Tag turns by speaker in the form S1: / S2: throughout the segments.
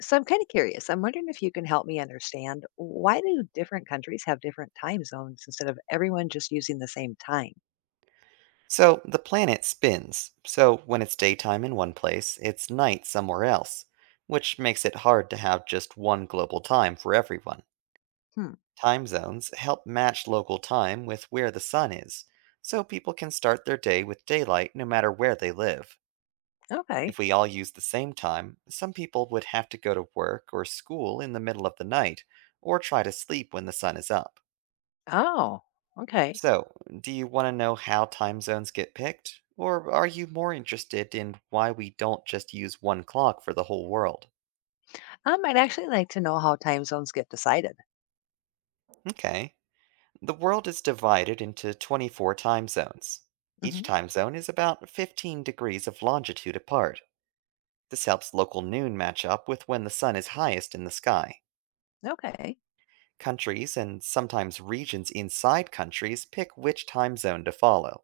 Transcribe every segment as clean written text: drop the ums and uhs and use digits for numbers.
S1: So I'm kind of curious. I'm wondering if you can help me understand why do different countries have different time zones instead of everyone just using the same time?
S2: So the planet spins, so when it's daytime in one place, it's night somewhere else, which makes it hard to have just one global time for everyone.
S1: Hmm.
S2: Time zones help match local time with where the sun is, so people can start their day with daylight no matter where they live.
S1: Okay.
S2: If we all use the same time, some people would have to go to work or school in the middle of the night, or try to sleep when the sun is up.
S1: Oh, okay.
S2: So, do you want to know how time zones get picked? Or are you more interested in why we don't just use one clock for the whole world?
S1: I'd actually like to know how time zones get decided.
S2: Okay. The world is divided into 24 time zones. Each
S1: Hmm.
S2: time zone is about 15 degrees of longitude apart. This helps local noon match up with when the sun is highest in the sky.
S1: Okay.
S2: Countries and sometimes regions inside countries pick which time zone to follow.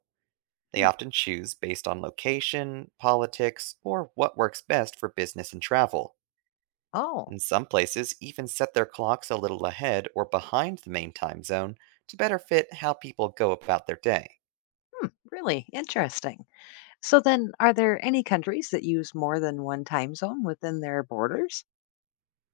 S2: They
S1: Hmm.
S2: often choose based on location, politics, or what works best for business and travel.
S1: Oh,
S2: And some places even set their clocks a little ahead or behind the main time zone to better fit how people go about their day.
S1: hmm. Really interesting. So then, are there any countries that use more than one time zone within their borders?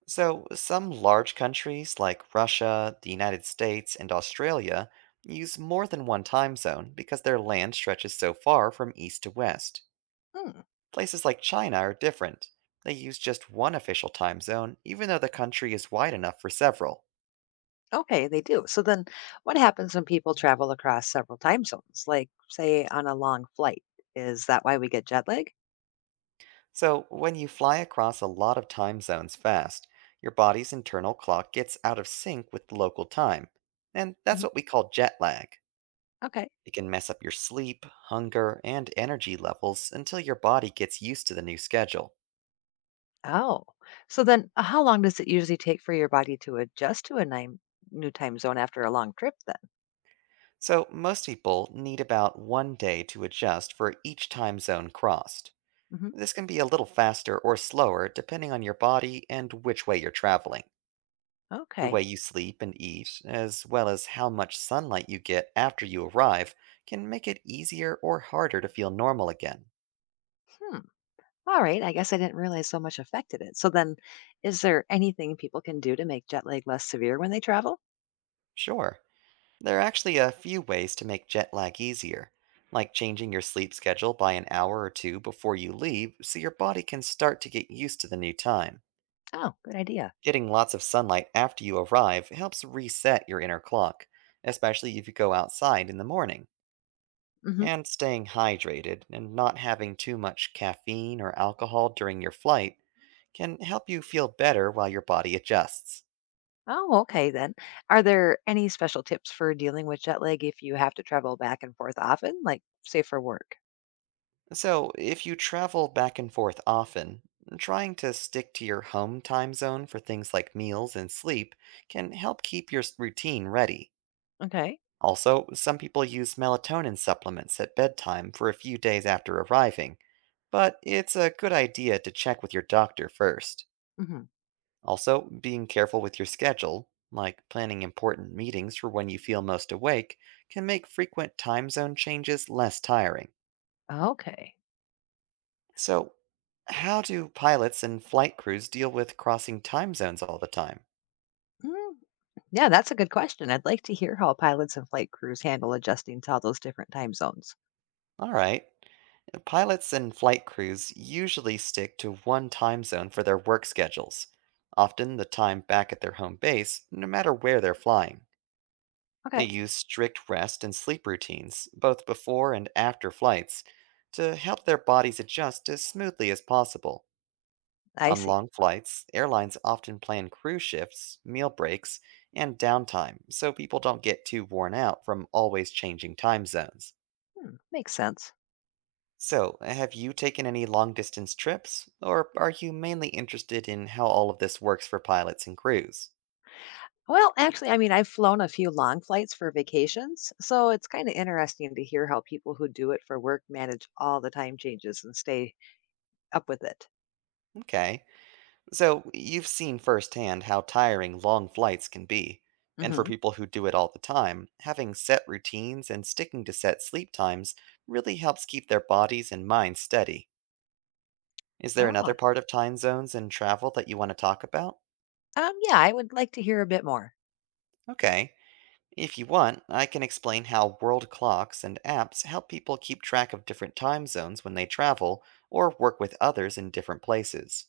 S2: So, some large countries like Russia, the United States, and Australia use more than one time zone because their land stretches so far from east to west.
S1: Hmm.
S2: Places like China are different. They use just one official time zone, even though the country is wide enough for several.
S1: Okay, they do. So then what happens when people travel across several time zones, like say on a long flight? Is that why we get jet lag?
S2: So, when you fly across a lot of time zones fast, your body's internal clock gets out of sync with local time, and that's
S1: Mhm.
S2: what we call jet lag.
S1: Okay.
S2: It can mess up your sleep, hunger, and energy levels until your body gets used to the new schedule.
S1: Oh. So then how long does it usually take for your body to adjust to a new time zone after a long trip then?
S2: So, most people need about 1 day to adjust for each time zone crossed.
S1: Mhm.
S2: This can be a little faster or slower depending on your body and which way you're traveling. The
S1: Okay.
S2: way you sleep and eat, as well as how much sunlight you get after you arrive, can make it easier or harder to feel normal again.
S1: Hmm. All right. I guess I didn't realize so much affected it. So then is there anything people can do to make jet lag less severe when they travel?
S2: Sure, there are actually a few ways to make jet lag easier, like changing your sleep schedule by an hour or two before you leave so your body can start to get used to the new time.
S1: Oh, good idea.
S2: Getting lots of sunlight after you arrive helps reset your inner clock, especially if you go outside in the morning,
S1: Mhm.
S2: and staying hydrated and not having too much caffeine or alcohol during your flight can help you feel better while your body adjusts.
S1: Oh, okay then. Are there any special tips for dealing with jet lag if you have to travel back and forth often, like say for work?
S2: So, if you travel back and forth often, trying to stick to your home time zone for things like meals and sleep can help keep your routine ready.
S1: Okay.
S2: Also, some people use melatonin supplements at bedtime for a few days after arriving, but it's a good idea to check with your doctor first.
S1: Hmm.
S2: Also, being careful with your schedule, like planning important meetings for when you feel most awake, can make frequent time zone changes less tiring.
S1: Okay.
S2: So, how do pilots and flight crews deal with crossing time zones all the time?
S1: Mm, yeah, that's a good question. I'd like to hear how pilots and flight crews handle adjusting to all those different time zones.
S2: All right. Pilots and flight crews usually stick to one time zone for their work schedules, often the time back at their home base, no matter where they're flying. They
S1: Okay,
S2: use strict rest and sleep routines, both before and after flights, to help their bodies adjust as smoothly as possible.
S1: I
S2: On
S1: see.
S2: long flights, airlines often plan crew shifts, meal breaks, and downtime so people don't get too worn out from always changing time zones.
S1: Hmm, makes sense.
S2: So, have you taken any long distance trips, or are you mainly interested in how all of this works for pilots and crews?
S1: Well, actually, I mean, I've flown a few long flights for vacations, so it's kind of interesting to hear how people who do it for work manage all the time changes and stay up with it.
S2: Okay. So, you've seen firsthand how tiring long flights can be, and for
S1: Mm-hmm.
S2: people who do it all the time, having set routines and sticking to set sleep times really helps keep their bodies and minds steady. Is there another part of time zones and travel that you want to talk about?
S1: Yeah, I would like to hear a bit more.
S2: Okay. If you want, I can explain how world clocks and apps help people keep track of different time zones when they travel or work with others in different places.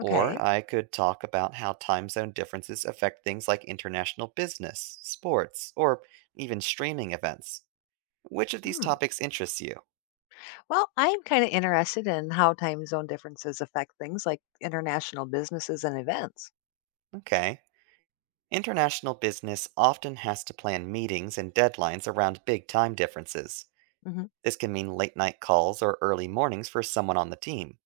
S2: Or
S1: Okay.
S2: I could talk about how time zone differences affect things like international business, sports, or even streaming events. Which of these
S1: Hmm.
S2: topics interests you?
S1: Well, I am kind of interested in how time zone differences affect things like international businesses and events.
S2: Okay. International business often has to plan meetings and deadlines around big time differences.
S1: Hmm.
S2: This can mean late night calls or early mornings for someone on the team.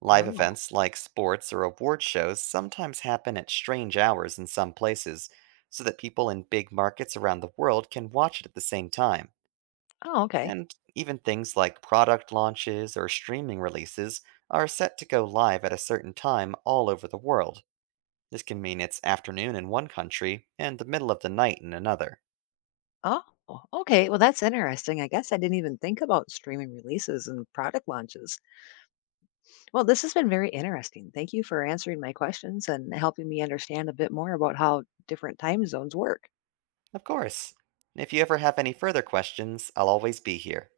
S2: Live
S1: Oh.
S2: events like sports or award shows sometimes happen at strange hours in some places, so that people in big markets around the world can watch it at the same time.
S1: Oh, okay.
S2: And even things like product launches or streaming releases are set to go live at a certain time all over the world. This can mean it's afternoon in one country and the middle of the night in another.
S1: Oh, okay. Well, that's interesting. I guess I didn't even think about streaming releases and product launches. Well, this has been very interesting. Thank you for answering my questions and helping me understand a bit more about how different time zones work.
S2: Of course. If you ever have any further questions, I'll always be here.